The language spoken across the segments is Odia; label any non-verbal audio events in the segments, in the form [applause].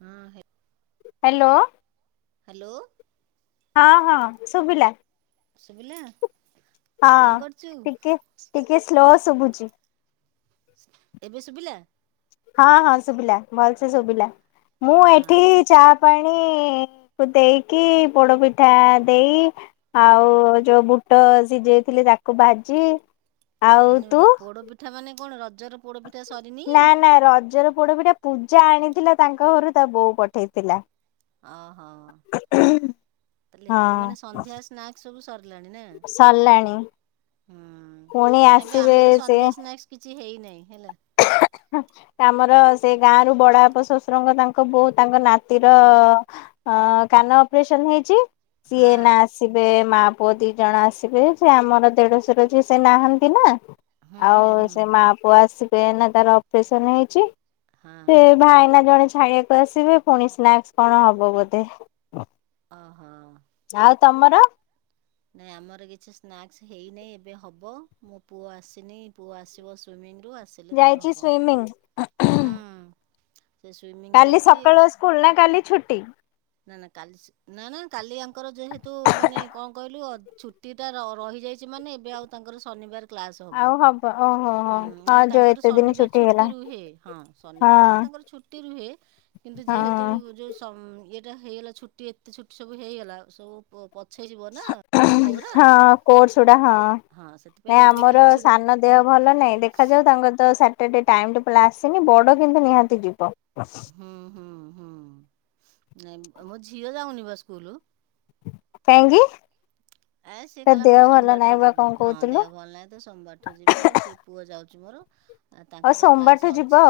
ହଁ। ହ୍ୟାଲୋ। ହ୍ୟାଲୋ। ହଁ ହଁ ଶୁଭିଲା। ଶୁଭିଲା। ହଁ କଣ କରୁଛୁ ଟିକେ ଟିକେ ସ୍ଲୋ ଶୁଭୁ [unintelligible] ଏବେ ଶୁଭିଲା। ହଁ ହଁ ଶୁଭିଲା ଭଲସେ ଶୁଭିଲା। ମୁଁ ହଁ ଏଠି ଚା ପାଣିକୁ ଦେଇକି, ପୋଡ ପିଠା ଦେଇ, ଆଉ ଯୋଉ ବୁଟ ସିଝେଇଥିଲି ତାକୁ ଭାଜି ଆଉ ତୁ ମାନେ ପୋଡ ପିଠା ମାନେ କଣ ରଜର ପୋଡ ପି ନା ନା ରଜର ପୋଡ ପିଠା ପୂଜା ଆଣିଥିଲା ତାଙ୍କ ଘରୁ ତା ବୋଉ ପଠେଇଥିଲା। ଓହୋ ତାହଲେ ଏତିକି ହଁ ମାନେ ସନ୍ଧ୍ୟା ସ୍ନାକ୍ସ ସବୁ ସରିଲାଣି ନା, ସରିଲାଣି ହୁଁ ପୁଣି ନାଇଁବେ ଆସିବେ ଆମର ସେ ସନ୍ଧ୍ୟା ସ୍ନାକ୍ସ କିଛି ହେଇନାହିଁ। ହେଲା ଆମର ସେ ଗାଁ ର ବଡପ ଶ୍ୱଶୁରଙ୍କ ତାଙ୍କ ବୋଉ ତାଙ୍କ ନାତିର କାନ ଅପରେସନ ହେଇଛି। ହଁ ସିଏ ନା ଆସିବେ ମା ପୁଅ ଦି ଜଣ ଆସିବେ ସେ ଆମର ଦେଢଶୁରଝି ସେ ନାହାନ୍ତି ନା ହୁଁ ଆଉ ହୁଁ ହୁଁ ସେ ମା ପୁଅ ଆସ ସେ ଏନା ତାର ସେସନ ହେଇଛି ହଁ ସେ ଭାଇନା ଜଣେ ଖାଇବାକୁ ଆସିବେ ପୁଣି ସ୍ନାକ୍ସ କଣ ହବ ବୋଧେ ଓହୋ ଆଉ ତମର ନାଇଁ ଆମର କିଛି ସ୍ନାକ୍ସ ହେଇନହିଁ ଏବେ ହବ ମୋ ପୁଅ ଆସିନି ପୁଅ ଆସିବ ସୁଇମିଙ୍ଗ ଯାଇଛି ସ୍ଵିମିଙ୍ଗ ହଁ କାଲି ସକାଳୁ ସ୍କୁଲ ନା କାଲି ଛୁଟି ନା ନା କାଲି ନା ନା କାଲି ଆଙ୍କର ଯେହେତୁ ମାନେ କଣ କହିଲୁ ଛୁଟି ଟା ରହିଯାଇଛି ମାନେ ଏବେ ଆଉ ତାଙ୍କର ଶନିବାର ଆଉ ହବ ଓହୋ ହୋ ହଁ ନଲେ ଯୋଉ ତାଙ୍କର ଏତେ ଦିନ ଶନିବାର ଛୁଟି ହେଲା ଛଟି ରୁହେ ହଁ ହଁ ଶନିବାର ତ ତାଙ୍କର ଛୁଟି ରୁହେ କିନ୍ତୁ ଯେତୁ ହଁ। ଯୋଉ ଟା ହେଇଗଲା ଛୁଟି ଏତେ ଛୁଟି ସବୁ ହେଇଗଲା ସବୁ ପଛେଇଯିବ ନା ପାଠଗୁରା ହଁ କୋର୍ସୁଡା ହଁ ହଁ ସେଥିପାଇଁ ନାଇ ଏବେ ଆମର କିଛି ଦିନ ସାନ ଦେହ ଭଲ ନାଇଁ ଦେଖାଯାଉ ତାଙ୍କର ତ ଟ ଟାଇ ଟେବଲ ଆସିନି ବଡ଼ କିନ୍ତୁ ନିହାତି ଯିବ ହୁଁ ହୁଁ ହୁଁ ନ ମୋ ଝିଅ ଯାଉନି ସ୍କୁଲ କହିଁଙ୍ଗି ଆ ସିଏ କହିଲ ମୁଁ ସୋମବାରଠୁ ଯିବି କଣ ହଁ କହୁଥିଲୁ ଦେହ ଭଲ ନାହିଁ ତ ସୋମବାର ଠୁ ଯିବି ସେ ପୁଅ ଯାଉଛି [inaudible] ଆ ଆଉ ତାଙ୍କର କ୍ଲାସ୍ ସୋମବାରଠୁ ଯିବ ଅଛି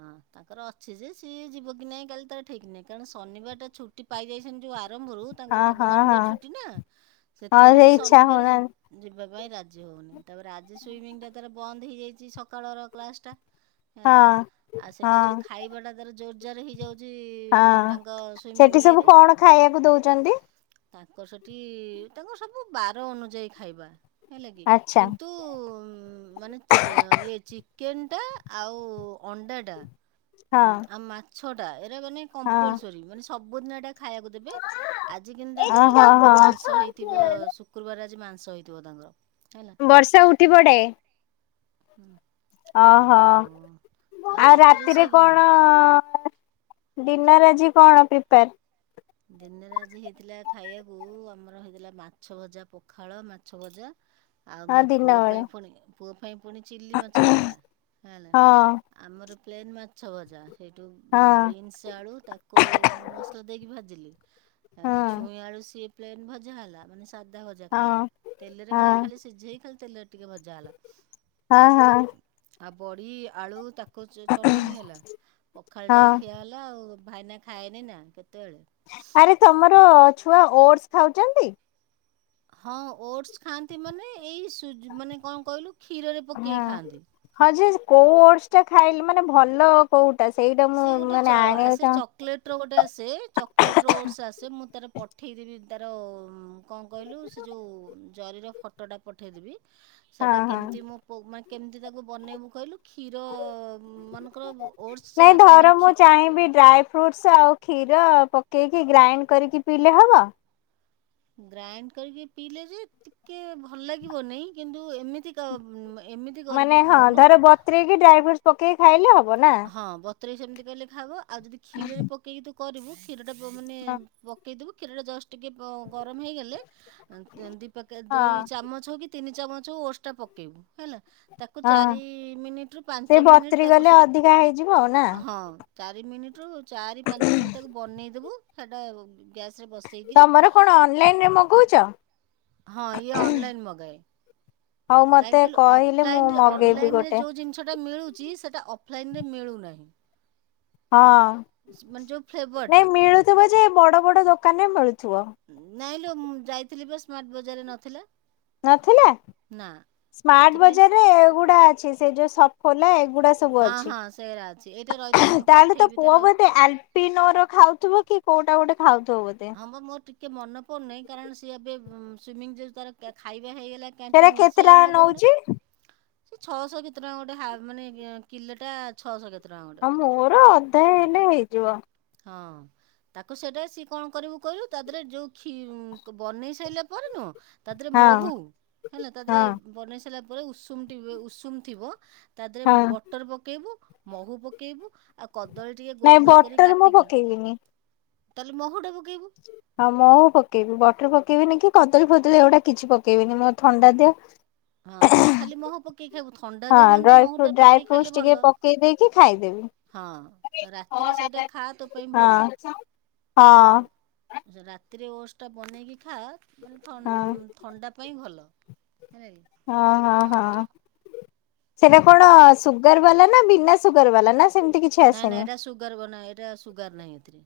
ହଁ ତାଙ୍କର ଅଛି ଯେ ସିଏ ଯିବ କି ନାହିଁ କାଲି ତାର ଠିକ ନାଇଁ କାରଣ ଶନିବାର ଟା ଛୁଟି ପାଇଯାଇଛନ୍ତି ଯୋଉ ଆରମ୍ଭରୁ ତାଙ୍କର ଆଉ ସବୁ ହଁ ହଁ ଶନିବାର ହଁ ଛୁଟି ନା ହଁ ସେଥିପାଇଁ ସେ ଇଚ୍ଛା ଶନିବାର ଯ ହଉନାହାନ୍ତି। ଯିବ ପାଇଁ ରାଜି ହଉନି ତାପରେ ଆଜି ସୁଇମିଂ ଟା ତାର ବନ୍ଦ ହେଇଯାଇଛି ସକାଳର କ୍ଲାସ୍ଟା ହେଲା ହଁ ଆଉ ସେଠି ଯୋଉ ହଁ ଖାଇବାଟା ତର ଯୋଉ ଜାର ହେଇଯାଉଛି ତାଙ୍କ ହଁ ସୁଇମିଂ ସେଠି ସବୁ କଣ ଖାଇବାକୁ ଦଉଛନ୍ତି? ତାଙ୍କ ସେଠି ତାଙ୍କୁ ସବୁ ବାର ଅନୁଯାୟୀ ଖାଇବା। ହେଲା କିି ଆଚ୍ଛା କିନ୍ତୁ ମାନେ ଇଏ ଚିକେନଟା ଆଉ ଅଣ୍ଡାଟା ହଁ ଆମ ଛଟା ମାନେ ହଁ ଙ୍କମ୍ପଲ୍ ସୋରି [unintelligible] ଖାଇବାକୁ ଦେବେ ଆଜି କିନ୍ତୁ ତାଙ୍କର ଓହୋ ହଁ। ମାଂସ ହେଇ ଶୁକ୍ରବାର ମାଂସ ହେଇଥିବ ତାଙ୍କର। ବର୍ଷା ଉଠି ପଡେ। ହଲା [inaudible] ଓହୋ ଆଉ ରାତିରେ କଣ ଡିନର୍ ଆଜି କଣ ପ୍ରିପେୟାର ଦିନରେ ଆଜି ହେଇଥିଲା ଖାଇବାକୁ ଆମର ହେଇଥିଲା ମାଛଭଜା ପଖାଳ ମାଛଭଜା। ଆଉ ହଁ ମୋ ଦିନ ପୁଅ ବେଳେ ପାଇଁ ପୁଣି ପ ପାଇଁ ପୁଣି ଚିଲିମାଛ ହେଲା ହେ ହେଲା ହଁ ଆମର ପ୍ଲେନ୍ ମାଛ ଭଜା। ସେଇଠୁ ହଁ ବିନ୍ସ ଆଳୁ ତାକୁ ମସଲା ଦେଇକି ଭାଜ ହଁ [unintelligible] ଛୁଇଁ ଆଳୁ ସେ ପ୍ଲେନ୍ ଭଜା ହେଲା, ମାନେ ସାଧା ଭଜା ଖାଲି ହଁ ତେଲରେ ହଁ ମାନେ ଖାଲି ସିଝେଇ ଖା [unintelligible] ଟିକେ ଭଜା ହେଲା। ହଁ ହଁ ଆଉ ବଡ଼ି, ଆଳୁ ତାକୁ ଚଟଣି ହେଲା, ପଖାଳଟାଏ ହଁ ଖିଆ ହେଲା ଆଉ ଭାଇନା ଖାଏନି ନା କେତେବେଳେ। ଆରେ ତମର ଛୁଆ ଓଟସ ଖାଉଛନ୍ତି? ହଁ ଓଟସ ଖାଆନ୍ତି ମାନେ ଏଇ ସୁପ ମାନେ କଣ କହିଲୁ କ୍ଷୀରରେ ପକେଇ ହଁ ଖାଆନ୍ତି। ହଁ ଯେ କୋଉ ଓଡସ ଟା ଖାଇଲେ ମାନେ ଭଲ କୋଉ ସି ଗୋଟେ ଚ ଆସେ ଚକ୍ ଲେଟ୍ ର ଗୋଟେ ଆସେ ଚକ ଲେଟ୍ ର ଓଡଶ୍ ଆସେ। ମୁଁ ତାର ପଠେଇଦବି। ତାର କଣ କହିଲୁ ସେ ଜଉ ଜରିର ଫଟଟା ପଠେଇଦେବି। ହଁ ସେଟା ହଁ। କେମିତି ମୁଁ ପୁଅମାନ୍ କେମିତି ତାକୁ ବନେଇବୁ କହିଲୁ କ୍ଷୀର ମାନେକର ନାଇଁ ଧର ମୁଁ ଚାହିଁବି। ଡ୍ରାଏ ଫ୍ରୁଟଶ୍ ଆଉ କ୍ଷୀର ପକେଇକି, ଗ୍ରାଇଣ୍ଡ କରିକି ପିଇଲେ ହବ? ଗ୍ରାଇଣ୍ଡ କରକି ପିଇଲେ ଯେ ଟିକେ ଭଲ ଲାଗିବ ନାହିଁ କିନ୍ତୁ ଏମିତି ଏମିତି ମାନେ କରିକି ହଁ ଖାଉନୁ। ଧର ବତୁରେଇକି ଡ୍ରାଇ ଫ୍ରୁଟସ ପକେଇକି ଖାଇଲେ ହ ହଁ, ବତୁରେଇକି ସେମିତି କହିଲେ ଖାଇବ। ଆଉ ଯଦି କ୍ଷୀରରେ ପକେଇକି କରିବୁ କ୍ଷୀର ଟା ମାନେ ହଁ ପକେଇଦବୁ କ୍ଷୀର ଟା ଦଶ ଟିକେ ଗରମ ହେଇଗଲେ ଦିଖ ଦି ଚାମଚ ହଉ କି ତିନି ଚାମଚ ହୋଉ ଓଡ୍ସ ଟା ପକେଇବୁ। ହେଲା ତାକୁ ହଁ ଚାରି ମିନିଟ୍ ରୁ ସେ ପାଞ୍ଚ ମିନିଟ୍ ବତୁରି ଗଲେ ତାକୁ ସେଟା ଅଧିକା ହେଇଯିବ ଆଉ ନା? ହଁ ଚାରି ମିନିଟ୍ ରୁ ଚାରି ପାଞ୍ଚ ମିନିଟ୍ ତାକୁ ବନେଇଦବୁ ସେଟା ଗ୍ୟାସରେ ବସେଇକିରି ତମର କଣ ଅନଲାଇନ୍ ରେ ମଗଉଚ? ହଁ ଇଏ ଅନଲାଇନ୍ ମଗାଏ। ମଗାଏ। ହଉ କାହିଁକି ମତେ କହିଲୁ କହିଲେ ମୁଁ ଅଫଲାଇନ୍ ମଗେଇବି ଅନଲାଇନ୍ ରେ ଗୋଟେ। ଯୋଉ ଜିନିଷ ଟା ମିଳୁଛି ସେ ସେଟା ଅଫଲାଇନ୍ ରେ ମିଳୁନାହିଁ। ହଁ, ହେଲା। ମାନେ ଯେଉଁ ଫ୍ଲେଭରଟା ନାଇଁ ମିଳୁଥିବ ଯେ ବଡ ବଡ ଦୋକାନରେ ମିଳୁଥିବ। ଥୁବ। ନାଇଁ ଲୋ ମୁଁ ଯାଇଥିଲି ପା ସ୍ମାର୍ଟ ବଜାରରେ ନଥିଲା। ନଥିଲା। ନା ସ୍ମାର୍ଟ ସେଥିପାଇଁ ସେ ବଜାରରେ ଏଗୁଡା ଅଛି ସେ ଯୋଉ ସ ଖୋଲା ଏ ଏଗୁଡା ସବୁ ହଁ ଅଛି ହଁ ସେରା ଅଛି ଏଇଟା ରହିଥା ମୁଁ [unintelligible] ତାହେଲେ ତୋ ପଠେଇବି ପୁଅ ତାର ବୋଧେ ଆଲପିନୋର ଖାଉଥିବ କି? କୋଉଟା ଗୋଟେ ଖାଉ [unintelligible] ଟିକ ମନେ ପଡୁ ନାହିଁ କାରଣ ସିଏ ଏବେ ସୁଇଂମି ଯୋଗୁ ତାର ଖାଇ ହେଇଗଲା ସେଟା କ୍ୟାଣ୍ଟିନ୍ ରେ କେତେ ସେ ଆଉ ଟଙ୍କା ନଉଛି? ମଗଉନାଇଁ। ଛଅ ଶହ କେତେ ଟଙ୍କା ଗୋଟେ ହା ମାନେ କି କିଲେଟା ଆ ଛଅ ଶହ କେତେ? ଟଙ୍କା ଗୋଟେ ହଁ ମୋର ଅଧା ହେଲେ ହେଇଯିବ। ହଁ ତାକୁ ସେଇଟା ସିଏ କଣ କରିବୁ କହିଲୁ ତା ଦେହରେ ଯୋଉ ଖୀ ବନେଇ ସାରିଲା ପରେ ନୁହଁ ତା ଦେହରେ ହଁ ମହୁ ହେଲା ତା ଦେହରେ ହଁ ବନେଇ ସାରିଲା ପୁରା ଉଷୁମ ଉଷୁମ ଥିବ ତା ଦେହରେ ହଁ। ବଟର୍ ପକେଇଵୁ ମହୁ ପକେଇବୁ ଆଉ କଦଳୀ ଟିକେ ଗୋଲ ନାଇଁ ଗୋଲ କରି ବଟର କାଟ ମୁଁ ପକେଇବିନି ତାହେଲେ ମହୁଟାକୁ ହଁ ମୁ ପକେଇବି ବଟର ପକେଇବିନି କି କଦଳୀ ଫଦଳି ଏଗୁଡ଼ା କିଛି ପକେଇବିନି ମୋର ଥଣ୍ଡା ଦେହ ହଁ ତାହଲେ ଖାଲି ମହୁ ପକେ ହଁ ଡ୍ରାଇ ଫ୍ରୁଟ ଡ୍ରାଇ ଫ୍ରୁଟ ଖାଇଲେ ଟିକେ ଭଲ ପକେଇ ଦେଇକି ହଁ ଖାଇଦେବି ରାତିରେ ହଁ ସେଇଟା ଖା ତୋ ପାଇଁ ଭଲ ହଁ। ରାତିରେ ଓଡ଼ସ ଟା ବନେଇକି ଖାଆ ମାନେ ହଁ ଥଣ୍ଡା ପାଇଁ ଭଲ। [unintelligible] ହଁ ହଁ ହଁ। ସେଟା କଣ ଆ ସୁଗାର ବାଲା ନା ବିନା ସୁୁଗର ବାଲା ନା ସେମିତି କିଛି ନାଇଁ ନାଇଁ ଆସେନି? ଏଟା ସୁଗାର ବନା ଏଟା ସୁଗାର ନାହିଁ ଏଥିରେ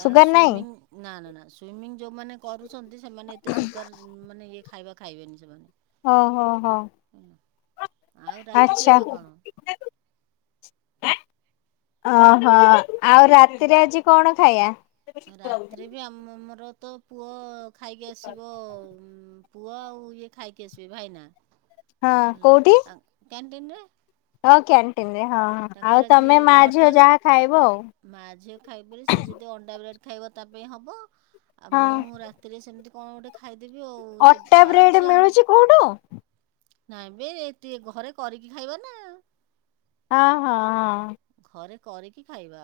କାରଣ ସୁଗାର ନାଇଁ ସୁଇମୀଙ୍ଗି ନା ନା ସୁଇମିଂ ଯୋଉମାନେ କରୁଛନ୍ତି ସେମାନେ ଏତେ ସୁଗାର ମାନେ ଖାଇବା ଖାଇବେନି ସେମାନେ। ହ ହ ହ। ଆଉ ରାତି ଆଚ୍ଛା। ଖାଇବା କଣ ଓହୋ ଆଉ ରାତିରେ ଆଜି କଣ ଖାଇବା? ରାତିରେ ବି ଆମ ଆମର ତ ପୁଅ ଖାଇକି ଆସିବ ପୁଅ ଆଉ ଇଏ ଖାଇକି ଆସିବେ ଭାଇନା। [unintelligible] ଦିନରେ ଓକେ ଆଣ୍ଟିି ନ ତାଙ୍କର ଆଜି ମଟନ୍ ଖାଇବ ଆଉ। ମାଆ ଝିଅ ଖାଇବୁ ବୋଲେ ସେ ଯଦି ଅଣ୍ଡା ବ୍ରେଡ ଖାଇବ ତା ପାଇଁ ହବ। ଆଉ ହଁ ମୁଁ ରାତିରେ ସେମିତି କଁ ଗୋଟେ ଖାଇ ଅଟା ବ୍ରେଡେ ମିଳୁଚି କୋଉଠୁ? ନାଇଁ ବେ ଟିଏ ଘରେ କରିକି ଖାଇବା ନା। ହଁ ହଁ ହଁ। ଘରେ କରିକି ଖାଇ ବା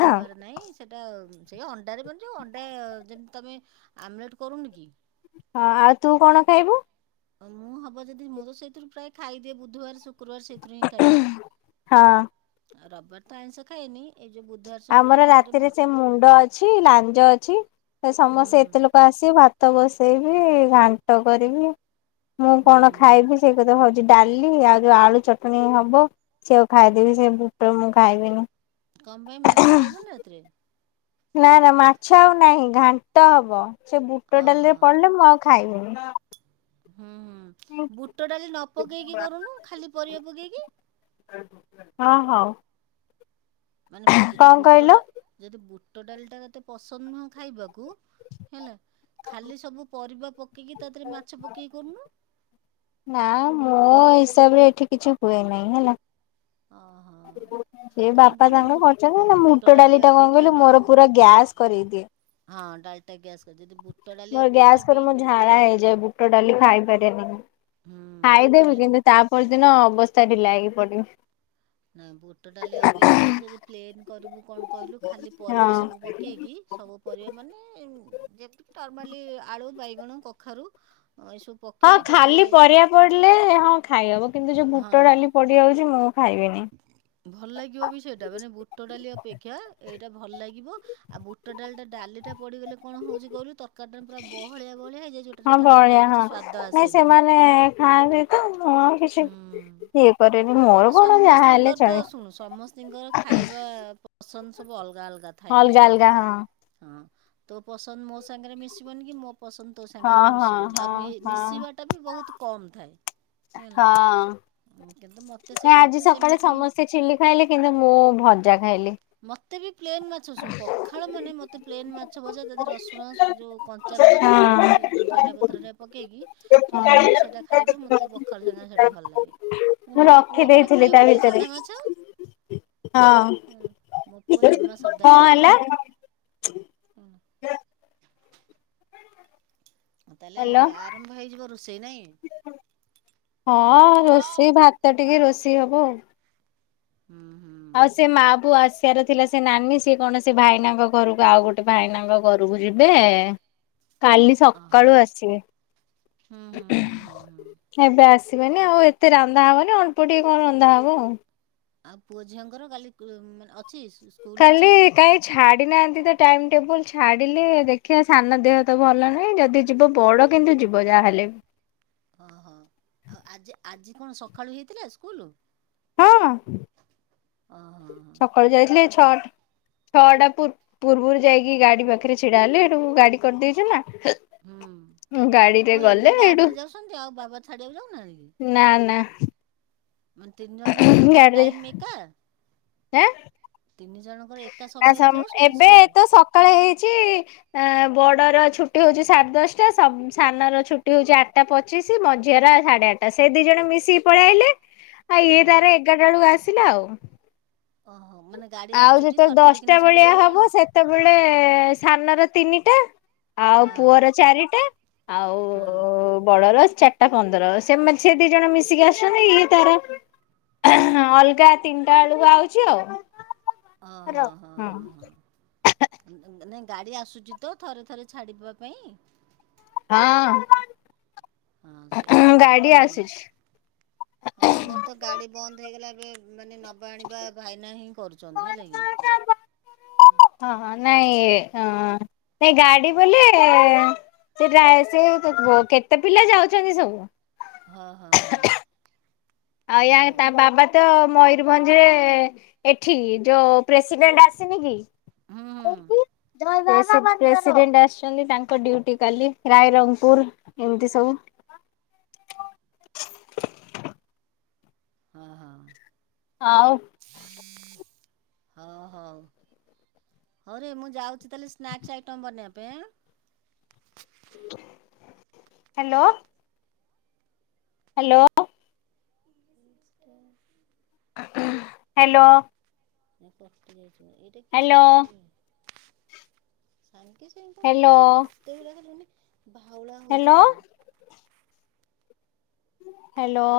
ହଁ। ନାଇଁ ସେଟା ସେଇ ଅଣ୍ଡାରେ ମାନ୍ ଯୋଉ ଅଣ୍ଡା ଯେମ୍ ତମେ ଆମଲେଟ କରୁନୁ କି? ହଁ ଆଉ ତୁ କଣ ଖାଇବୁ? ଅ ମୁଁ ହବ ଯଦି ମୁଁ ତ ସେଇଥିରୁ ପ୍ରାୟେ ଖାଇଦିଏ ବୁଧୁବାରେ ଶୁ କ୍ରୁବାରେ ସେଇଥିରୁ ହିଁ ଖାଇଦିଏ। ହଁ ଆଉ ରବିବାରେ ତ ଆଇଁଷ ଖାଏନି। ଏଇ ଯୋଉ ବୁଧବାର ଶୁକ୍ରବାର ଆମର ରାତିରେ ମୋ ସେ ମୁଣ୍ଡ ଅଛି ଲାଞ୍ଜ ଅଛି ସେ ହୁଁ ସମସ୍ତେ ଏତେ ଲୋକ ଆସିବେ ଭା ଭାତ ବସେଇବି ଘାଣ୍ଟ କରିବି। ମୁଁ ହୁଁ କଣ ହୁଁ ଖାଇବି ସେଇ କଥା ଭାବୁ ଡାଲି ଆଉ ଯୋଉ ଆଳୁ ଚଟଣି ହବ ସେଇଆକୁ ଖାଇଦେବି ସେ ବୁଟ ମୁଁ ଖାଇବିନି। କଣ ପାଇଁ ମାଛ ଖାଇବୁନି ରାତିରେ? ନା ନା ମାଛ ଆଉ ନାହି ଘାଣ୍ଟ ହବ। ସେ ବୁଟ ଓହୋ ଡାଲିରେ ପଡିଲେ ମୁଁ ଆଉ ଖା ଖାଇବିନି। ହୁଁ ହୁଁ ବୁଟ ଡାଲି ନ ପକେଇକି କରୁନୁ ଖାଲି ପରିବା ପକେଇକି। ହଁ ହଉ। ମାନେ ଯଦି କଣ ବୁଟଟା କହିଲ? ଯଦି ବୁ ବୁଟ ଡାଲିଟା ତତେ ପସନ୍ଦ ନୁହଁ ଖାଇବାକୁ ହେଲା ଖାଲି ସବୁ ପରିବା ପକେଇକି ତା ଦେହରେ ମାଛ ପକେଇକି କରୁନୁ। ନା ମୋ ହିସାବରେ ଏଠି କିଛି ହୁଏନାହିଁ ହେଲା। ଓହୋ ସେଇ କାହିଁକି ବାପା କହିଲୁ ତାଙ୍କର ବୁ କରଚନ୍ତି ହେନା ବୁଟ ଡାଲି ଡାଲିଟା କଣ ଅପେକ୍ଷା କହିଲୁ ନା ମୋର ପୁରା ଗ୍ୟାସ୍ କରେଇ ଦିଏ। ଡଲଟା ଗ୍ୟାସ୍ କରି ଯଦି ବୁଟ ଡାଲି ମୋର ଅପେକ୍ଷା ଗ୍ୟାସ ବି କରେ ମୋ ଝାଡା ହେଇଯାଏ ବୁଟ ଡାଲି ଖାଇପାରି [unintelligible] ହୁଁ ଖାଇଦେବି ନହେଲେ କିନ୍ତୁ ତାପରଦିନ ବସ୍ତା ଢିଲା ହେଇକି ପଡିବ। ନାଇ, ବୁଟ ଡାଲି ଅପେକ୍ଷା, ଯଦି ପ୍ଲେନ କରିବୁ, କଣ କହିଲୁ? ଖାଲି ହଁ। ପରିବା ସବୁ ପକେଇକି, ସବୁ ପରିବା ମାନେ ଯେକି ନର୍ମାଲି ଆଳୁ ବାଇ କଣ କଖାରୁ ଏସବୁ ହଁ ପକେଇକି ତା ଦେହରେ ଖାଲି ପରିବା ପଡିଲେ ହଁ ଖାଇ ହବ କିନ୍ତୁ ଯୋଉ ବୁଟ ହଁ ଡାଲି ପଡିଯାଉଛି ମୁଁ ଖାଇବିନି। ଭଲ ଲାଗିବ ବି। ସେଇଟା ମାନେ, ବୁଟ ଡାଲି ଅପେକ୍ଷା ଏଇଟା ଭଲ ଲାଗିବ। ଆଉ ବୁଟ ଡାଲି ଟା ଡାଲିଟା ପଡିଗଲେ, କଣ ହଉଛି କହିଲୁ? ତରକାରି ଟା ପୁରା ବହଳିଆ ବହଳିଆ ହେଇଯାଉଚି, ଯଉଟାରେ ହଁ ବଳିଆ ଘାଣ୍ଟର କିଛି ହଁ ସ୍ଵାଦ ନାଇଁ ଆସେ ନାହି। ସେମାନେ ହେଲା ଖାଆନ୍ତି ତ ମୁଁ ଆଉ କିଛି ହୁଁ ଇଏ କରେନି ମୋର ହଁ କଣ ଯାହା ହେଲେ ସମସ୍ତଙ୍କର ତ, ଚଳେ ଶୁଣୁ, ସମସ୍ତଙ୍କର ଖାଇବା ପସନ୍ଦ ସବୁ ଅଲଗା ଅଲଗା ଥାଏ। ଅଲଗା ବୁଝିପାରୁଛୁ ହଁ। ହଁ ତୋ ପସନ୍ଦ ମୋ ସାଙ୍ଗରେ ମିଶିବନି କି ମୋ ପସନ୍ଦ ତ ହଁ ସାଙ୍ଗରେ ବି ହଁ ମିଶିବନି ହଁ ଆଉ ହଁ ମିଶିବାଟା ବି ବହୁତ କମ ଥାଏ। ହେଲା। ହଁ। କିନ୍ତୁ ମ ନା ଆଜି ସକାଳେ ସମସ୍ତେ ଚିଲି ଖାଇଲେ, କିନ୍ତୁ ମୁଁ ଭଜା ଖାଇଲି। ମୋତେ ବି ପ୍ଲେନ୍ ମାଛ ଶୁଣ ପଖାଳ ମାନେ ପ୍ଲେନ୍ ମୋତେ ମା ମାଛ ଭଜା, ସେଥିରେ ରସୁଣ, ଯଉଁ କଞ୍ଚା ଲଙ୍କା ଚକଟିକି, ଧନିଆ ହଁ। ପତ୍ର ରେ ପକେଇକି ଚକଟିକି ସେଟା ଖାଇବୁ। ମୋତେ ପଖାଳ ସାଙ୍ଗେ ସେଇଟା ଭଲ ଲାଗେ, କିନ୍ତୁ ମୁଁ ମୋ। ପୁଅ ପୁରା ରଖିଦେଇଥିଲି ତା ଖାଇବ ନାହିଁ ଭିତରେ ସାଧା ମାଛ। ହୁଁ ମୋ ପୁଅ ଜମା ସାଧା କଣ ଖାଇବ ହେଲା? ନାହିଁ। [inaudible] ତାହେଲେ ହ୍ୟାଲୋ ଆରମ୍ଭ ହେଇଯିବାରୁ ସେଇ ନାହିଁ। ହଁ ରୋଷେଇ ଭାତ ଟିକେ ରୋଷେଇ ହବ ଆଉ। ହୁଁ। ହୁଁ ଆଉ ସେ ମାଆ ପୁଅ ଆସିବାର ଥିଲା। ସେ ନାନୀ, ସିଏ କଣ, ସେ ଭାଇନାଙ୍କ ଘରକୁ ଆଉ ଗୋଟେ ଭାଇନାଙ୍କ ଘରକୁ ଯିବେ। କାଲି ଓହୋ ସକାଳୁ ଆସିବେ ହୁଁ ହୁଁ ହୁଁ ହୁଁ ହୁଁ। ଏବେ ଆସିବେନି ହଁ ଆଉ ଏତେ ରାନ୍ଧା ହବନି। ଅଳ୍ପ ଟିକେ କଣ ରନ୍ଧା ହବ ଆଉ। ଆଉ ପୁଅ ଝିଅଙ୍କର କାଲି [unintelligible] ପୁ ମାନେ ଅ ଖାଲି କାହିଁ ଛାଡି ନାହାନ୍ତି ତ। ଟାଇମ ଟେବୁଲ୍ ଛାଡ଼ିଲେ ଦେଖିବା ସାନ ଦେହ ତ ଭଲ ନାହିଁ ଯଦି ଯିବ ବଡ଼ କିନ୍ତୁ ଯିବ ଯାହାହେଲେ ବି। ଓହୋ। ଆଉ ଆଜି ଆଜି କଣ ସକାଳୁ ହେଇଥିଲା ସ୍କୁଲ। ହଁ। ଓ ହୋ। ସକାଳୁ ଯାଇଥିଲେ। ଛଅଟା, ଛଅଟା ପୂର୍ବ, ପୂର୍ବରୁ ଯାଇକି ଗାଡି ପାଖରେ ଛିଡା ହେଲେ। ଏଠୁ ଗାଡି କରିଦେଇଛୁ ହୁଁ ନା। ଓହୋ ଗାଡିରେ ଏବେ ଗଲେ ଏଇଠୁ ଗାଡିରେ ଯାଉଛନ୍ତି ଆଉ ବାବା ଛାଡିବାକୁ ଯାଉନାହାନ୍ତି କି? ନା ନା। ମାନେ ତିନି ଜଣ ଯାଙ୍କର କଣ ଟାଇମ ଏକା। ଆଁ। ତିନି ଜଣଙ୍କର ଏକା ନା ସମୟରେ ସ ଯାଉଛନ୍ତି ଏବେ ସ୍କୁଲ? ତ ସକାଳେ ହେଇଛି ଆଁ। ବଡର ଛୁଟି ହଉଛି ସାଢେ ଦଶଟା ଶବ ସାନ ର ଛୁଟି ହଉଛି ଆଠଟା ପଚିଶ ମଝିଆ ର ସାଢେ ଆଠଟା ସେ ଦି ଜଣ ମିଶିକି ପଳେଇ ଆଇଲେ ଆଉ ଇଏ ତାର ହଁ ଏଗାରଟା ବେଳକୁ ଆସିଲା ଆଉ। ଓହୋ ମାନେ ଗାଡି ଆଉ ଆସୁଛି ଟି ଯେତେବେଳେ ଥରେ ଥରେ କିନି ଦଶଟା ଭଳିଆ ଛାଡିବା ପାଇଁ? ହବ ସେତେବେଳେ ସାନର ତିନି ଆଉ ହଁ ପୁଅର ଚାରିଟା ହଁ ଆଉ ବଡର ଚାରିଟା ପନ୍ଦର ସେମ ସେ ଦି ଜଣ ମିଶିକି ଆସୁଛନ୍ତି ଇଏ ତାର ଅଲଗା ତିନିଟା ବେଳକୁ ଆଉଛି ଆଉ। ହଁ ହଁ ହଁ ହଁ ହଁ ମାନେ ଗାଡ଼ି ଆସୁଛି ତ ଥରେ ଥରେ ଛାଡ଼ିବା ପାଇଁ? ହଁ। ହଁ ସେଇଟା ହଉଛି ଗାଡି ମେନେ ଆସୁଛି। [inaudible] ଆମର ତ ଗାଡି ବନ୍ଦ ହେଇଗଲା ଏବେ ମାନେ ନବା ଆଣିବା ଭାଇନା ହିଁ କରୁଛନ୍ତି ହେଲାକି। ହୁଁ [inaudible] ହଁ ହଁ ନାଇ ଗାଡି ବୋଲେ ସେ ଡା କେତେ ପିଲା ଯାଉଛନ୍ତି ସବୁ। ହଁ ହଁ ହଁ। ଆୟା ହଁ ହଁ ତା ବାବା ତ ମୟୂରଭଞ୍ଜ ରେ ଏଠି ଯୋଉ ପ୍ରେସିଡେଣ୍ଟ ଆସିନି କି। ହୁଁ ହୁଁ [inaudible] ସେହି ପ୍ରେସିଡେଣ୍ଟ ଆସିଛନ୍ତି ତାଙ୍କ ଡିୟୁଟି କାଲି ରାଇରଙ୍ଗପୁର ଏମିତି ସବୁ [inaudible] ହଁ ହଁ। ଆଉ [inaudible] ହଁ ହଉ ହଉରେ ମୁଁ ଯାଉଛି ତାହେଲେ ସ୍ନାକ୍ସ ଆଇଟମ ବନେଇବା ପାଇଁ ଆଁ। [inaudible] [inaudible] ହ୍ୟାଲୋ। ହ୍ୟାଲୋ। [inaudible] ହ୍ୟାଲୋ। [inaudible] ଏଇଟା କି ହ୍ୟାଲୋ କରଛୁ [inaudible] ସାଙ୍ଗେ ସାଙ୍ଗେ ସେ ଏଇ ହ୍ୟାଲୋ ସବୁ ଭୂତ ଗୁଡାକ ସବୁ ଭାଉଳା ହ୍ୟାଲୋ ହୋଉଛନ୍ତି। ହ୍ୟାଲୋ।